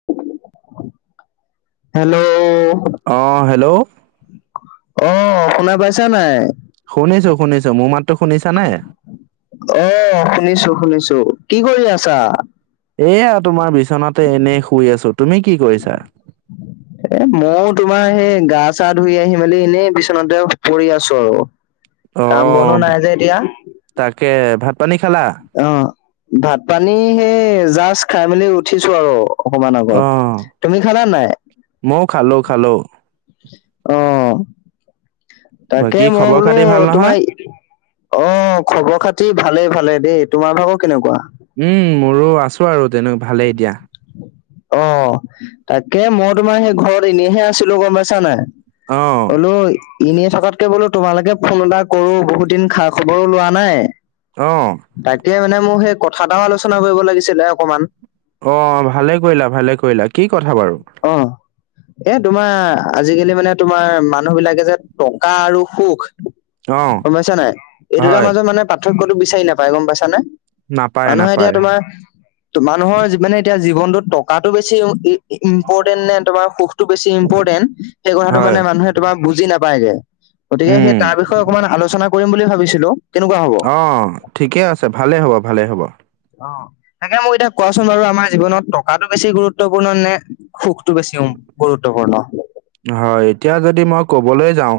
Hello অঁ hello অঁ শুনা পাইছা নাই? শুনিছোঁ শুনিছোঁ। মোৰ মাতটো শুনিছা নে? অঁ শুনিছোঁ শুনিছোঁ। কি কৰি আছা? এয়া তোমাৰ বিচনাতে এনেই শুই আছোঁ। তুমি কি কৰিছা? [unintelligible] এ ময়ো তোমাৰ সেই গা চা ধুই আহি মেলি এনেই বিচনাতে পৰি আছোঁ আৰু। কাম বনো অঁ নাই যে এতিয়া তাকে ভাত পানী খালা? অঁ ভাত পানী সেই জাষ্ট খাই মেলি উঠিছো আৰু। অকমান অ আগত, তুমি খালা নাই? ময়ো খালো খালো অঁ, তাকে বাকী মই খবৰ বোলো খাতি ভাল নহয়? তোমাৰ অঁ খবৰ খাতি ভালেই ভালে দেই, তোমাৰ ভাগৰ কেনেকুৱা? উম মোৰো আছোঁ আৰু তেনেকে ভালেই দিয়া। অঁ তাকে মই তোমাৰ সেই ঘৰত এনেইহে আছিলোঁ, গম পাইছা নাই? অ বোলো এনেই থকাতকে বোলো তোমালৈকে ফোন এটা কৰোঁ বহুত দিন খা খবৰো লোৱা নাই। অঁ। তাকে মানে মো সেই কথা এটাও আলোচনা কৰিব লাগিছিলে অকমান। অঁ ভালে কৰিলা ভালে কৰিলা, কি কথা বাৰু? অঁহ। এ তোমাৰ আজিকালি মানে তোমাৰ মানুহ বিলাকে যে টকা আৰু সুখ অ গম পাইছা নাই? এই দুটাৰ হয় মাজত মানে পাৰ্থক্যটো বিচাৰি নাপায় গম পাইছা নে? নাপায় মানুহে এতিয়া নাপায় তোমাৰ মানুহৰ জী মানে এতিয়া জীৱনটোত টকাটো বেছি ই ই ইম্পৰটেণ্ট নে তোমাৰ সুখটো বেছি ইম্পৰটেণ্ট সেই কথাটো হয় মানে মানুহে তোমাৰ বুজি নাপায়গে। গতিকে সেই উম তাৰ বিষয়ে অকমান আলোচনা কৰিম বুলি ভাবিছিলো। কেনেকুৱা হ'ব? অ, ঠিকে আছে। ভালেই হ'ব, ভালেই হ'ব। অঁ তাকে মোক এতিয়া কোৱাচোন বাৰু আমাৰ জীৱনত টকাটো বেছি গুৰুত্বপুৰ্ণ নে? সুখটো বেছি উম গুৰুত্বপুৰ্ণ। হয় এতিয়া যদি মই ক'বলৈ যাওঁ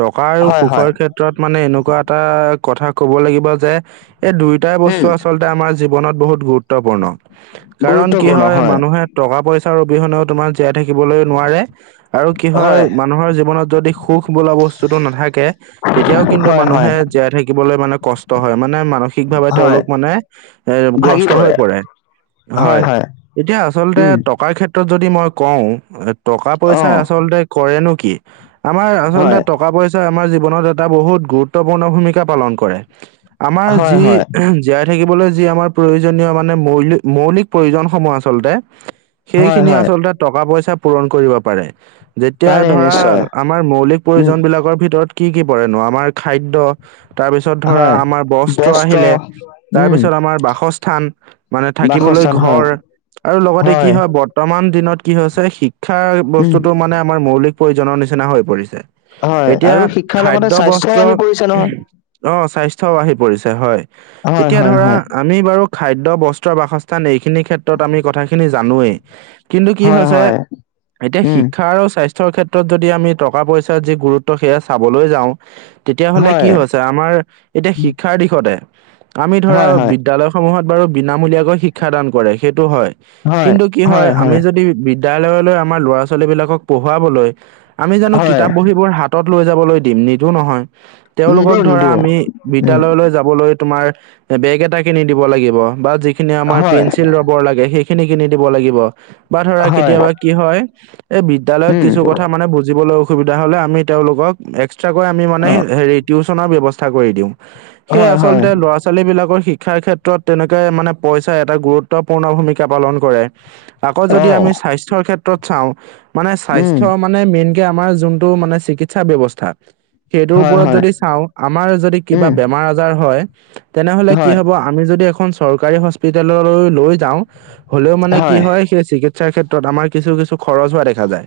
টকা আৰু হয় হয় সুখৰ সে কত্ৰত মানে এনেকুৱা এটা কথা ক'ব লাগিব যে এই দুয়োটাই উম বস্তু আচল তে আমাৰ জীৱনত বহুত গুৰুত্বপূৰ্ণ। কাৰণ কি হয় মানুহে টকা-পইচাৰ অবিহনেও তোমাৰ জীয়াই থাকিবলৈ নোৱাৰে। আৰু কি হয় মানুহৰ জীৱনত যদি সুখ বোলা বস্তুতো নাথাকে তেতিয়াও কিন্তু হয় হয় মানুহে জীয়াই থাকিবলৈ মানে কষ্ট হয়। মানে মানসি সিকভাৱে হয় তেওঁলোক মানে এ গ্ৰস্ত হৈ পৰে। হয়, এতিয়া আচলতে উম টকাৰ ক্ষে ত্ৰত যদি মই কওঁ অ টকা-পইচাই আচলতে কৰেনো কি? আমাৰ আচলতে হয় ট টকা-পইচাই আমাৰ জীৱনত এটা বহুত গুৰুত্বপূৰ্ণ ভূমিকা পালন কৰে। আমাৰ হয় যি হয় জীয়াই থাকিবলৈ যি আমাৰ প্ৰয়োজনীয় মানে মৌলিক মৌলিক প্ৰয়োজনসমূহ আচলতে। হয় সেইখিনি হয় আচলতে টকা-পইচাই পূৰণ কৰিব পাৰে। যেতিয়া পাৰে ধৰা নিশ্চয় আমাৰ মৌলিক উম প্ৰয়োজনবিলাকৰ ভিতৰত কি কি পৰেনো? আমাৰ খাদ্য তাৰপিছত ধৰা হয় আমাৰ বস্ত্ৰ আহিলে। উম তাৰপিছত আমাৰ বাসস্থান মানে থাকিবলৈ বাসস্থান হয় ঘৰ আৰু লগতে কি হয় ব বৰ্তমান দিনত কি হৈছে শিক্ষাৰ উম বস্তুটো মানে আমাৰ মৌলিক প্ৰয়োজনৰ নিচিনা হৈ পৰিছে। হয় এতিয়া আৰু শিক্ষাৰ লগতে খাদ্য, স্বাস্থ্যও বস্ত্ৰ আহি পৰিছে অ স্বাস্থ্যও আহি পৰিছে হয়। নহয় হয় এতিয়া হয় ধৰা হয় আমি বাৰু খাদ্য, বস্ত্ৰ, বাসস্থান এইখিনি ক্ষেত্ৰত আমি কথাখি নি জানোৱেই। কিন্তু কি হয় হৈছে হয় এতিয়া উম শিক আৰু স্বাস্থ্যৰ ক্ষেত্ৰত যদি আমি টকা-পইচাৰ যি গুৰুত্ব সেয়া চাবলৈ যাওঁ। তেতিয়াহ'লে কি হয় হৈছে? আমাৰ এতিয়া শিক্ষাৰ দিশতে আমি ধৰা হয় হয় বিদ্যালয় সমূহত বাৰু বিনামূলীয়াকৈ শিক্ষা দান কৰে, সেইটো হয়। কিন্তু কি হয় আমি যদি বিদ বিদ্যালয়লৈ আমাৰ ল'ৰা-ছোৱালীবিলাকক পঢ়ুৱাবলৈ আমি জানো হয়, কিতাপ-বহীবোৰ হাতত লৈ যাবলৈ দিম? নিদো নহয়। তেওঁলোকক নিদো ধৰা নিদো আমি উম, বিদ্যালয়লৈ যাবলৈ তোমাৰ এ বেগ এটা কিনি দিব লাগিব বা যিখিনি হয়, পেন্সিল, ৰবৰ লাগে সে খিনি কিনি দিব লাগিব বা ধৰা হয়, কেতিয়াবা কি হয় এই বি বিদ্যালয়ত উম, কিছু কথা মানে বুজিবলৈ অসুবিধা হ'লে আমি তেওঁলোকক এক্সট্ৰাকৈ আমি মানে অ', হেৰিত টিউচনৰ ব্যৱস্থা কৰি দিওঁ। সেই হয়, হয়, আচলতে ল'ৰা-চো ছোৱালীবিলাকৰ শিক্ষাৰ ক্ষেত্ৰত তেনেকে মানে পইচাই এটা গুৰুত্বপূৰ্ণ ভূমিকা পালন কৰে। আকৌ যদি অ', আমি স্বাস্থ্যৰ ক্ষেত্ৰত চাও। মানে উম, স্বাস্থ্য মা নে মেইনকে আমাৰ যোনটো মানে চিকিৎসা ব্যৱস্থা সেইটোৰ হয়, ওপৰত হয়, যদি চাওঁ আমাৰ যদি কিবা উম, বেমাৰ-আজাৰ হয় তেনেহ'লে কি হয়, হ'ব আমি যদি এখন চৰকাৰী হস্পিতাললৈ লৈ যাওঁ হ'লেও মানে কি হয় সেই চিকিৎসাৰ ক্ষেত্ৰত আমাৰ কিছু-কিছু খৰচ হোৱা দেখা যায়।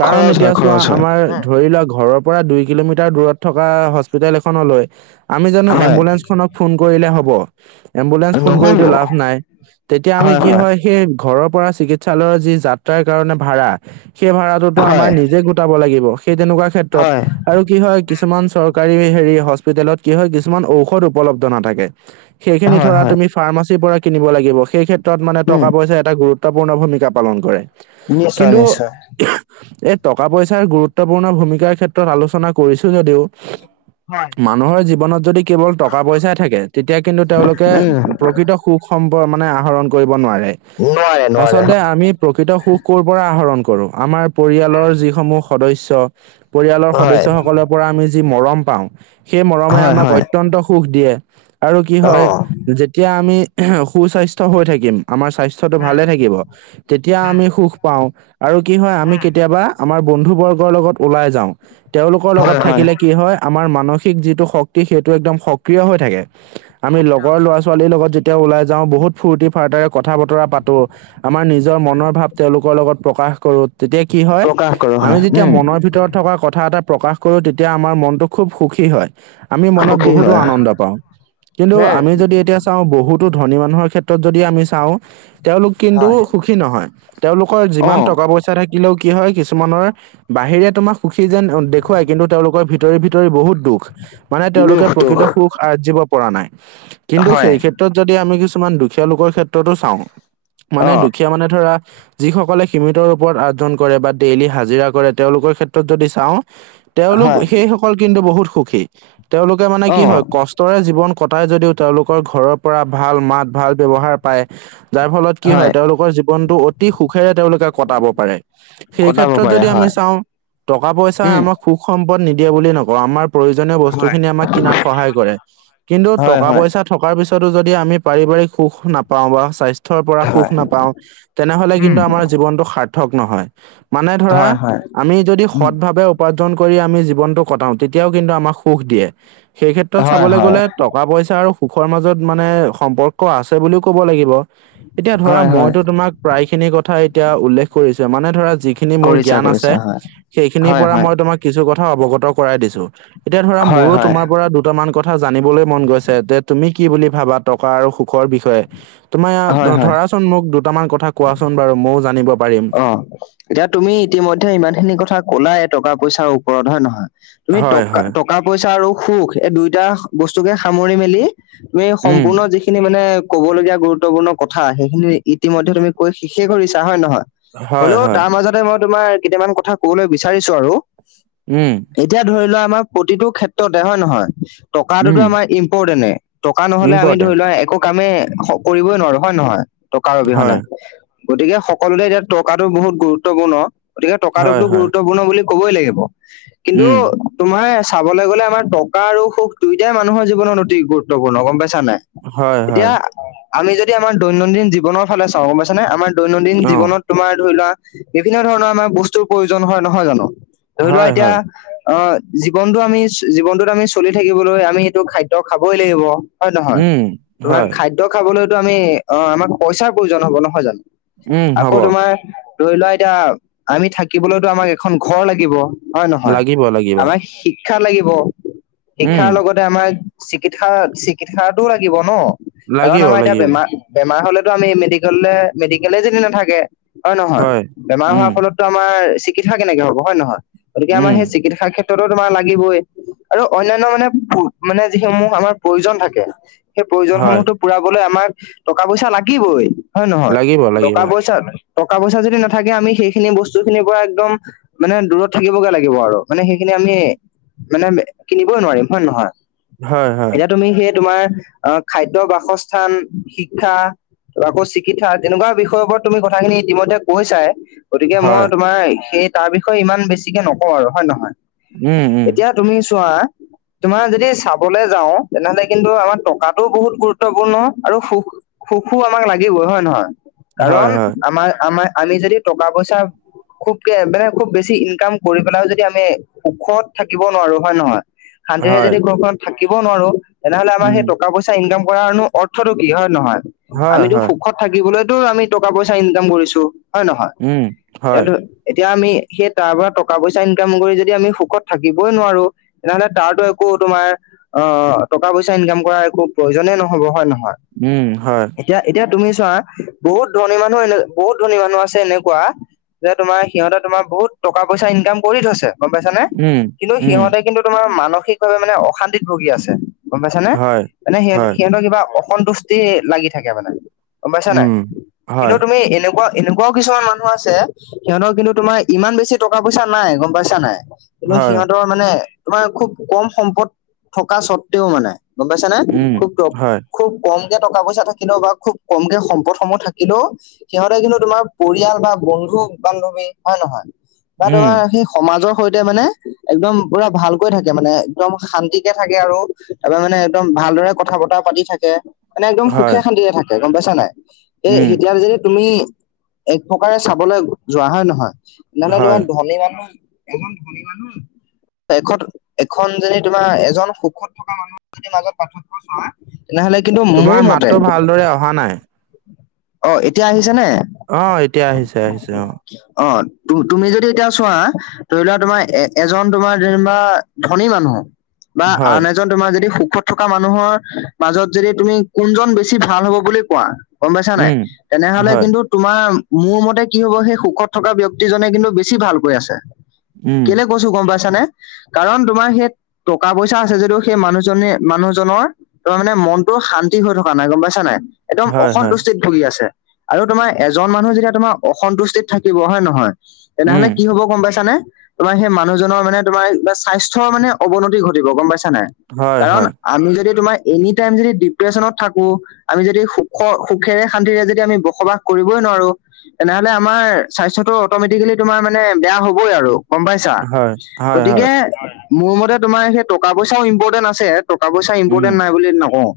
কাৰণ খৰচ হয়, এতিয়া চোৱা খৰচ হয়, আমাৰ ধৰি লোৱা ঘৰৰ পৰা দুই কিলোমিটাৰ দূৰত থকা হস্পিটেল এখনলৈ আমি জানো হয়, এম্বুলেন্ঞ্চখনক ফোন কৰিলে হ'ব? এম্বুলেন্ঞ্চ ফোন নহ'ব, কৰিটো লাভ নাই। তেতিয়া আমি কি হয় সেই ঘৰৰ পৰা চিকিৎ চালৰ যি যাত্ৰাৰ কাৰণে ভাড়া সেই ভাড়াটোতো আমাৰ হয়, নিজে গোটাব লাগিব। সেই তেনেকুৱা ক্ষেত্ৰত হয়, আৰু কি হয় কিছুমান চৰকাৰী হেৰি হস্পিটেলত কি হয় কিছুমান ঔষধ উপলব্ধ নাথাকে। সেইখিনি হয়, ধৰা হয়, তুমি ফাৰ্মাচীৰ পৰা কিনিব লাগিব সেই ক্ষেত্ৰত মানে উম, টকা পইচা এটা গুৰুত্ব গুত্বপূৰ্ণ ভূমিকা পালন কৰে। নিশ্চয় - কিন্তু নিশ্চয়। এই টকা পইচাৰ গুৰুত্বপূৰ্ণ ভূমিকাৰ ক্ষেত্ৰত আলোচনা কৰিছো যদিও হয়। মানুহৰ জীৱনত যদি কেৱল টকা-পইচাই থাকে তেতিয়া কিন্তু তেওঁলোকে উম, প্ৰকৃত সুখ সম্প মানে আহৰণ কৰিব নোৱাৰে। নোৱাৰে, নোৱাৰে, আচলতে আমি প্ৰকৃত সুখ কৰ পৰা আহৰণ কৰো? আমাৰ পৰিয়ালৰ যিসমূহ সদস্য পৰিয়ালৰ হয়, সদস্যসকলৰ পৰা আমি যি মৰম পাওঁ সেই মৰমে হয়, আমাক হৈত হয়, অত্যন্ত সুখ দিয়ে আৰু কি হয় অ', যেতিয়া আমি সুস্বাস্থ্য হৈ থাকিম আমাৰ স্বাস্থ্যটো ভালে থাকিব তেতিয়া আমি সুখ পাও। আৰু কি হয় আমি কেতিয়াবা আমাৰ বন্ধু বৰ্গৰ লগত ওলাই যাও। তেওঁলোকৰ লগত হয়, হয়, থাকিলে কি হয় আমাৰ মানসিক যিটো শক্তি সেইটো একদম সক্ৰিয় হৈ থাকে। আমি লগৰ ল'ৰা ছোৱালীৰ লগত যেতিয়া ওলাই যাও বহুত ফূৰ্তি ফাৰ্তাৰে কথা বতৰা পাতো আমাৰ নিজৰ মনৰ ভাৱ তেওঁলোকৰ লগত প্ৰকাশ কৰো তেতিয়া কি হয় প্ৰকাশ কৰোঁ আমি হয়, যেতিয়া উম, মনৰ ভিতৰত থকা কথা এটা প্ৰকাশ কৰো তেতিয়া আমাৰ মনটো খুব সুখী হয়। আমি মনত সুখী বহুতো হয়, আনন্দ পাওঁ কিন্তু উম, আমি যদি এতিয়া চাও বহুতো ধনী মানুহৰ ক্ষেত্ৰত যদি আমি চাও। তেওঁলোক কিন্তু হয়, সুখী নহয় তেওঁলোকৰ যিমান অ', টকা পইচা থাকিলেও কি হয় কিছুমানৰ বাহিৰে তোমাৰ সুখী যেন দেখুৱাই কিন্তু তেওঁলোকৰ ভিতৰি - ভিতৰি বহুত দুখ মানে তেওঁলোকে দুখ, দুখ প্ৰকৃত সুখ আৰ্জিব পৰা নাই কিন্তু হয় সেই ক্ষেত্ৰত যদি আমি কিছুমান দুখীয়া লোকৰ ক্ষেত্ৰতো চাও। অ মানে দুখীয়া মানে ধৰা যিসকলে সিমিত ৰূপত আৰ্জন কৰে বা ডেইলী হাজিৰা কৰে তেওঁলোকৰ ক্ষেত্ৰত যদি চাও। তেওঁলোক হয় সেইসকল কিন্তু বহুত সুখী তেওঁলোকে মানে অ কি হয় ক ৰে জীৱন কটাই যদিও তেওঁলোকৰ ঘৰৰ পৰা ভাল মাত ভাল ব্যৱহাৰ পায়। যাৰ ফলত কি হয় তেওঁলোকৰ জীৱনতটো অতি সুখেৰে তেওঁলোকে কটাব পাৰে সেই কটাব ক্ষেত্ৰত পাৰে যদি হয় চাও টকা পইচাৰ উম আমাক সুখ সম্পদ নিদিয়ে বুলিয়ে নকও আমাৰ প্ৰয়োজন বস্তু খিনি আমাৰ কিনা সহায় কিন্তু হয় টকা হয় পইচা থ পিছত যদি আমি পাৰিবাৰিক সুখ নাপাও বা স্বাস্থ্যৰ পৰা সুখ হয় নাপাও তেনেহলে কিন্তু আমাৰ জীৱনটো সাৰ্থক নহয়, মানে ধৰা হয় হয় আমি যদি উম হত ভাৱেও উপাৰ্জন কৰি আমি জীৱনটো কটাও তেতিয়াও কিন্তু আমাক সুখ দিয়ে, সেই ক্ষেত্ৰত হয় চাবলৈ হয় গ'লে ট টকা পইচা আৰু সুখৰ মাজত মানে সম্পৰ্ক আছে বুলিও কব লাগিব। এতিয়া ধৰা হয় হয় মইতো তোমাক প্ৰায় খিনি কথা এতিয়া উল্লেখ কৰিছো মানে ধৰা যিখি যিখিনি মোৰ কৰিছা জ্ঞান আছে কৰিছা হয় সেইখিনিৰ হয় পৰা হয় ম‌ই তোমাক কিছু কথা অৱগত কৰাই দিছো এতিয়া ধৰা হয় মোৰো হয় তোমাৰ পৰা দুটামান কথা জানিবলৈ মন গৈছে যে তুমি কি বুলি ভাবা টকা আৰু সুখৰ বিষয়ে? তোমাৰ হয় ইয়াত হয় ধৰাচোন মোক দুটামান কথা কোৱাচোন বাৰু ময়ো জানিব পাৰিম। অ, এতিয়া তুমি ইতিমধ্যে ইমান খিনি কথা কলাই টকা পইচাৰ ওপৰত হয়ে নহয়। তুমি হয় টকা হয় টকা পইচা আৰু সুখ এই দুইটা বস্তুসামৰি মেলি তুমি উম সম্পূৰ্ণ যিখিনি মানে ক'বলগীয়া গুৰুত্বপূৰ্ণ কথা সেইখিনি ইতিমধ্যয়ে তুমি ক শেষ কৰিছা হয় নে নহয়। হয় হলেও হয় তাৰ মাজতে মই তোমাৰ কেইটামান কথা কবলৈ বিচাৰিছো আৰু। উম, এতিয়া ধৰি লোৱা আমাৰ প্ৰতিটো ক্ষেত্ৰতে হয় নহয় টকাটোতো উম আমাৰ ইম্পৰ্টেণ্টে। টকা নহলে আমি ধৰি ইম্পৰ্টেণ্ট লোৱা একো কামেই কৰিবই নোৱাৰো হয় নে নহয় টকাৰ অবিহনে। হয় গতিকে সকলোতে এতিয়া টকাতটো বহুত গুৰুত্বপূৰ্ণ গতিকে হয় টকাটোকো হয় গুৰুত্বপূৰ্ণ বুলি কবই লাগিব কিন্তু উম তোমাৰ চাবলৈ গ'লে আমাৰ টকা আৰু সুখ দুয়োটাই মানুহৰ জীৱনত অতি গুৰুত্বপূৰ্ণ গম পাইছা নাই। হয় এতিয়া হয় আমি যদি আমাৰ দৈনন্দিন জীৱনৰ ফালে চাওঁ, গম পাইছা নে আমাৰ দৈনন্দিন অ জীৱনত তোমাৰ ধৰি লোৱা বিভিন্ন ধৰণৰ আমাৰ বস্তুৰ প্ৰয়োজন হয়, নহয় জানো? ধৰি লোৱা হয় এতিয়া হয় অ জীৱনটো আমি জীৱনটোত আমি চলি থাকিবলৈ আমি সেইটো খাদ্য খাবই লাগিব। হয় নহয়? উম তোমাৰ হয় খাদ্য খাবলৈতো আমি অ আমাক পইচাৰ প্ৰয়োজন হ'ব, নহয় জানো? উম, আকৌ হব। তোমাৰ ধৰি লোৱা এতিয়া আমি থাকিবলৈতো আমাক এখন ঘৰ লাগিব। হয় নহয় লাগিব লাগিব আমাক শিক্ষা লাগিব উম, শিক্ষাৰ লগত আমাৰ চিকিৎসা - চিকিৎসাটো লাগিব ন কাৰণ লাগিব আমাৰ এতিয়া লাগিব। বেমাৰ। বেমাৰ হ'লেতো আমি মেডিকেললে মেডিকেলে যদি নাথাকে, হয় নহয়? বেমাৰ হোৱাৰ উম, ফলত টো আমাৰ চিকিৎসা কেনেকে হ'ব, হয় নহয়? গতিকে আমাৰ উম, সেই চিকিৎসা ক্ষেত্ৰত তেতিয়াটো তোমাৰ লাগিবই আৰু অনান্য মানে মানে যিসমূহ আমাৰ প্ৰয়োজন থাকে, সেই হয়, প্ৰয়োজনসমূহতো পুৰাবলৈ আমাক টকা-পইচা লাগিবই, হয়ে নহয়? লাগিব লাগিব। টকা-পইচা টকা প-ইচা যদি নাথাকে আমি সেইখিনি বস্তুখিনিৰ পৰা একদম মানে দূৰত থাকিবগে লাগিব আৰু মানে সেইখিনি আমি মানে কিনিবই নোৱাৰিম, হয় নে নহয়? হয়, হয়, এতিয়া তুমি সেই তোমাৰ অ খাদ্য, বাসস্থান, শিক্ষা আকৌ চিকিৎসা তেনেকুৱা বিষয়ৰওপৰত তুমি কথাখিনি ইতিমধ্যে কৈছাই। গতিকে মই হয়, তোমাৰ সেই তাৰ বিষয়ে ইমান বেছিকে নকওঁ আৰু হয় নহয়? উম, উম। এতিয়া তুমি চোৱা তোমাৰ যদি চাবলে যাওঁ তেনেহ'লে কিন্তু আমাৰ টকাটো বহুত গুৰুত্বপূৰ্ণ আৰু সুখ সুখো আমাক লাগিবই, হয় নহয়? হয়, কাৰণ হয়, আমাৰ আমাৰ আমি যদি টকা-পইচা খুব কে মানে খুব বেছি ইনকাম কৰি পেলাইও যদি আমি সুখত থাকিব নোৱাৰো, হয় নহয়? শান্তিৰে হয়, যদি ঘৰখনত থাকিব নোৱাৰো তেনেহ'লে আমাৰ উম, সেই টকা-পই চা ইনকাম কৰাৰনো অৰ্থটো কি, হয় নহয়? হয়, আমিতো হয়, সুখত থাকিবলৈটো আমি টকা-পইচা ইনকাম কৰিছো, হয় নহয়? উম, হয়, ইয়াটো এতিয়া আমি, সেই তাৰ পৰা টকা-পইচা ইনকাম কৰি যদি আমি সুখত থাকিবই নোৱাৰো তেনেহ'লে তাৰটো একো তোমাৰ অ টকা-পইচা ইনকাম কৰাৰ একো প্ৰয়োজনে নহ'ব, হয় নহয়? উম, হয়। এতিয়া এতিয়া তুমি চোৱা। বহুত ধনী মানুহ এনে বহুত ধনী মানুহ আছে এনেকুৱা যোনে তোমাৰ সিহঁতে তোমাৰ বহুত টকা-পইচা ইনকাম কৰি থৈছে। গম পাইছা নে? উম, কিন্তু উম, সিহঁতে কিন্তু তোমাৰ মানসিকভাৱে মানে অশান্তিত ভুগি আছে। গম পাইছা? হয়, মানে সিহঁত হয়, সিহঁতৰ কিবা অসন্তুষ্টি লাগি থাকে, মানে গম পাইছা নাই? উম, কিন্তু হয়, তুমি এনেকুৱা এনেকুৱাও কিছুমান মানুহ আছে সিহঁতৰ কিন্তু তোমাৰ ইমান বেছি টকা-পইচা নাই, গম পাইছা নাই? কিন্তু হয়, সিহঁতৰ মানে তোমাৰ খুব কম সম্পদ থকা স্বত্বেও মানে গম পাইছা নে? উম, খুব দ হয়, খুব কমকে টকা-পইচা থাকিলেও বা খুব কমকে সম্পদসমূহ থা কিলেও সিহঁতে কিন্তু তোমাৰ পৰিয়াল বা বন্ধু বান্ধৱী, হয় নহয়? বা উম, তোমাৰ সেই সমাজৰ সৈতে মানে একদম পুৰা ভালকৈ থাকে মানে একদম শান্তিকে থাকে আৰু তাৰপৰা মানে একদম ভালদৰে কথা-বতৰা পাতি থাকে। মানে একদম হয়, সুখে শান্তিৰে থাকে, গম পাইছা নাই? এই উম, এতিয়া যদি তুমি এক প্ৰকাৰে চাবলৈ যোৱা, হয় নহয়? নহ'লে হয়। তোমাৰ ধনী মানুহ ইমান ধনী মানুহ এখত, এখন যদি তোমাৰ এজন সুখত থকা মানুহ যদি মাজত পাৰ্থক্য চোৱা তেনেহ'লে কিন্তু মোৰ মতে তে অহা নাই। অ এতিয়া আহিছেনে? অ এতিয়া আহিছে, আহিছে অ। অ তু তুমি যদি এতিয়া চোৱা ধৰি লোৱা তোমাৰ এ এজন তোমাৰ যেনিবা ধনী মানুহ বা হয়, আন এজন তোমাৰ যদি সুখত থকা মানুহৰ মাজত যদি তুমি কোনজন বেছি ভাল হব বুলি কোৱা? গম পাইছা নাই? উম, তেনেহ'লে হয়, কিন্তু তোমাৰ মোৰ মতে কি হ'ব সেই সুখত থকা ব্যক্তিজনে কিন্তু বেছি ভালকৈ আছে। উম, কেলে কৈছো গম পাইছানে কাৰণ তোমাৰ সেই টকা- পইচা আছে যদিও সেই মানুহজনে - মানুহজনৰ তোমাৰ মানে মনটো শান্তি হৈ থকা নাই গম পাইছা নাই? একদম হয়, হয়, অসন্তুষ্টিত ভুগি আছে আৰু তোমাৰ এজন মানুহ যেতিয়া তোমাৰ অসন্তুষ্টিত থাকিব হয় নে নহয়? তেনেহলে উম, কি হব গম পাইছানে? তোমাৰ সেই মানুহজনৰ মানে তোমাৰ স্বাস্থ্যৰ মানে অৱনতি ঘটিব গম পাইছা নে? হয়, হয়। কাৰণ আমি যদি তোমাৰ এনি টাইম যদি ডিপ্ৰেছনত থাকো, আমি যদি সুখ - সু খেৰে শান্তিৰে যদি আমি বসবাস কৰিবই নোৱাৰো। তেনেহলে আমাৰ স্বাস্থ্যটো অটমেটিকেলি তোমাৰ মানে বেয়া হবই আৰু। গম পাইছা? হয়, হয়, গতিকে হয়। মোৰ মতে তোমাৰ সেই টকা - পইচাও ইম্পৰ্টেন্ট আছে। টকা - পইচা উম, ইম্পৰ্টেণ্ট নাই বুলি নকও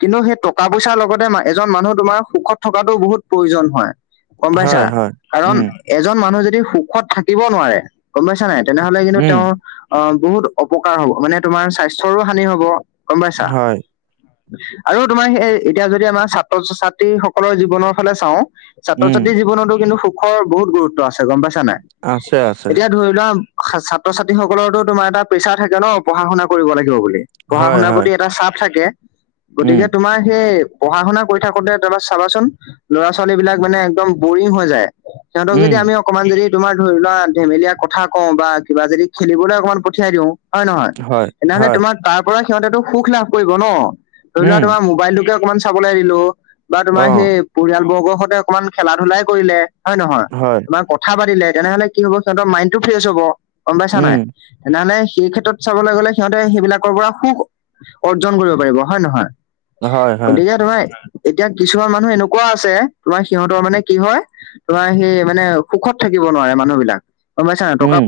কিন্তু সেই টকা - পইচাৰ লগতে এজন মানুহ তোমাৰ সুখত থকাটো বহুত প্ৰয়োজন হয় গম পাইছা? হয়, হয়। কাৰণ উম, এজন মানুহ যদি সুখত থাকিব নোৱাৰে গম পাইছা নাই তেনেহলে কিন্তু উম, তেওঁৰ অ, বহুত অপকাৰ হব মানে তোমাৰ স্বাস্থ্যৰো হানি হব গম পাইছা? হয়, আৰু তোমাৰ সেই এতিয়া যদি আমাৰ ছাত্ৰ- ছাত্ৰীসকলৰ জীৱনৰ ফালে চাও ছাত্ৰ - উম, ছাত্ৰী জীৱনতো কিন্তু সুখৰ বহুত গুৰুত্ব আছে গম পাইছা নাই? আছে, আছে। এতিয়া ধৰি লোৱা ছাত্ৰ - ছাত্ৰীসকলৰো তোমাৰ এটা প্ৰেছাৰ থাকে ন পঢ়া - শুনা কৰিব লাগিব বুলি। পঢ়া - হয়, শুনাৰ হয়। প্ৰতি এটা চাপ থাকে, উম, গতিকে তোমাৰ সেই পঢ়া - শুনা কৰি থাকোতে এবাৰ চাবাচোন, ল'ৰা - ছোৱালীবিলাক মানে একদম বৰিং হৈ যায়, সিহঁতক উম, যদি আমি অকমান যদি তোমাৰ ধৰি লোৱা ধেমেলীয়া কথা কও, বা কিবা যদি খেলিবলৈ অকমান পঠিয়াই দিও। হয় নহয় হয়, তেনেহলে হয়। তোমাক তাৰ পৰা সিহঁতে সুখ লাভ কৰিব ন। ধৰি লোৱা উম, তোমাৰ মোবাইলটোকে অকনমান চাবলৈ দিলো বা তোমাৰ অ', সেই পৰিয়ালবৰ্গৰ সৈতে অকমান খেলা ধূলাই কৰিলে, হয় নহয় হয়। তোমাৰ ক কথা পাতিলে তেনেহলে কি হব সিহঁতৰ মাইণ্ড টো ফ্ৰেছ হব গম পাইছা উম, নাই। তেনেহলে সেই ক্ষেত্ৰত চাবলৈ গলে সিহঁতে সেইবিলাকৰ পৰা সুখ অৰ্জন কৰিব পাৰিব হয় নে নহয়? হয়, হয়। গতিকে তোমাই এতিয়া কিছুমান মানুহ এনেকুৱা আছে, তোমাৰ সিহঁতৰ মানে কি হয় তোমাৰ সেই মানে সুখত থাকিব নোৱাৰে মানুহবিলাক গম পাইছা নাই? টকা উম।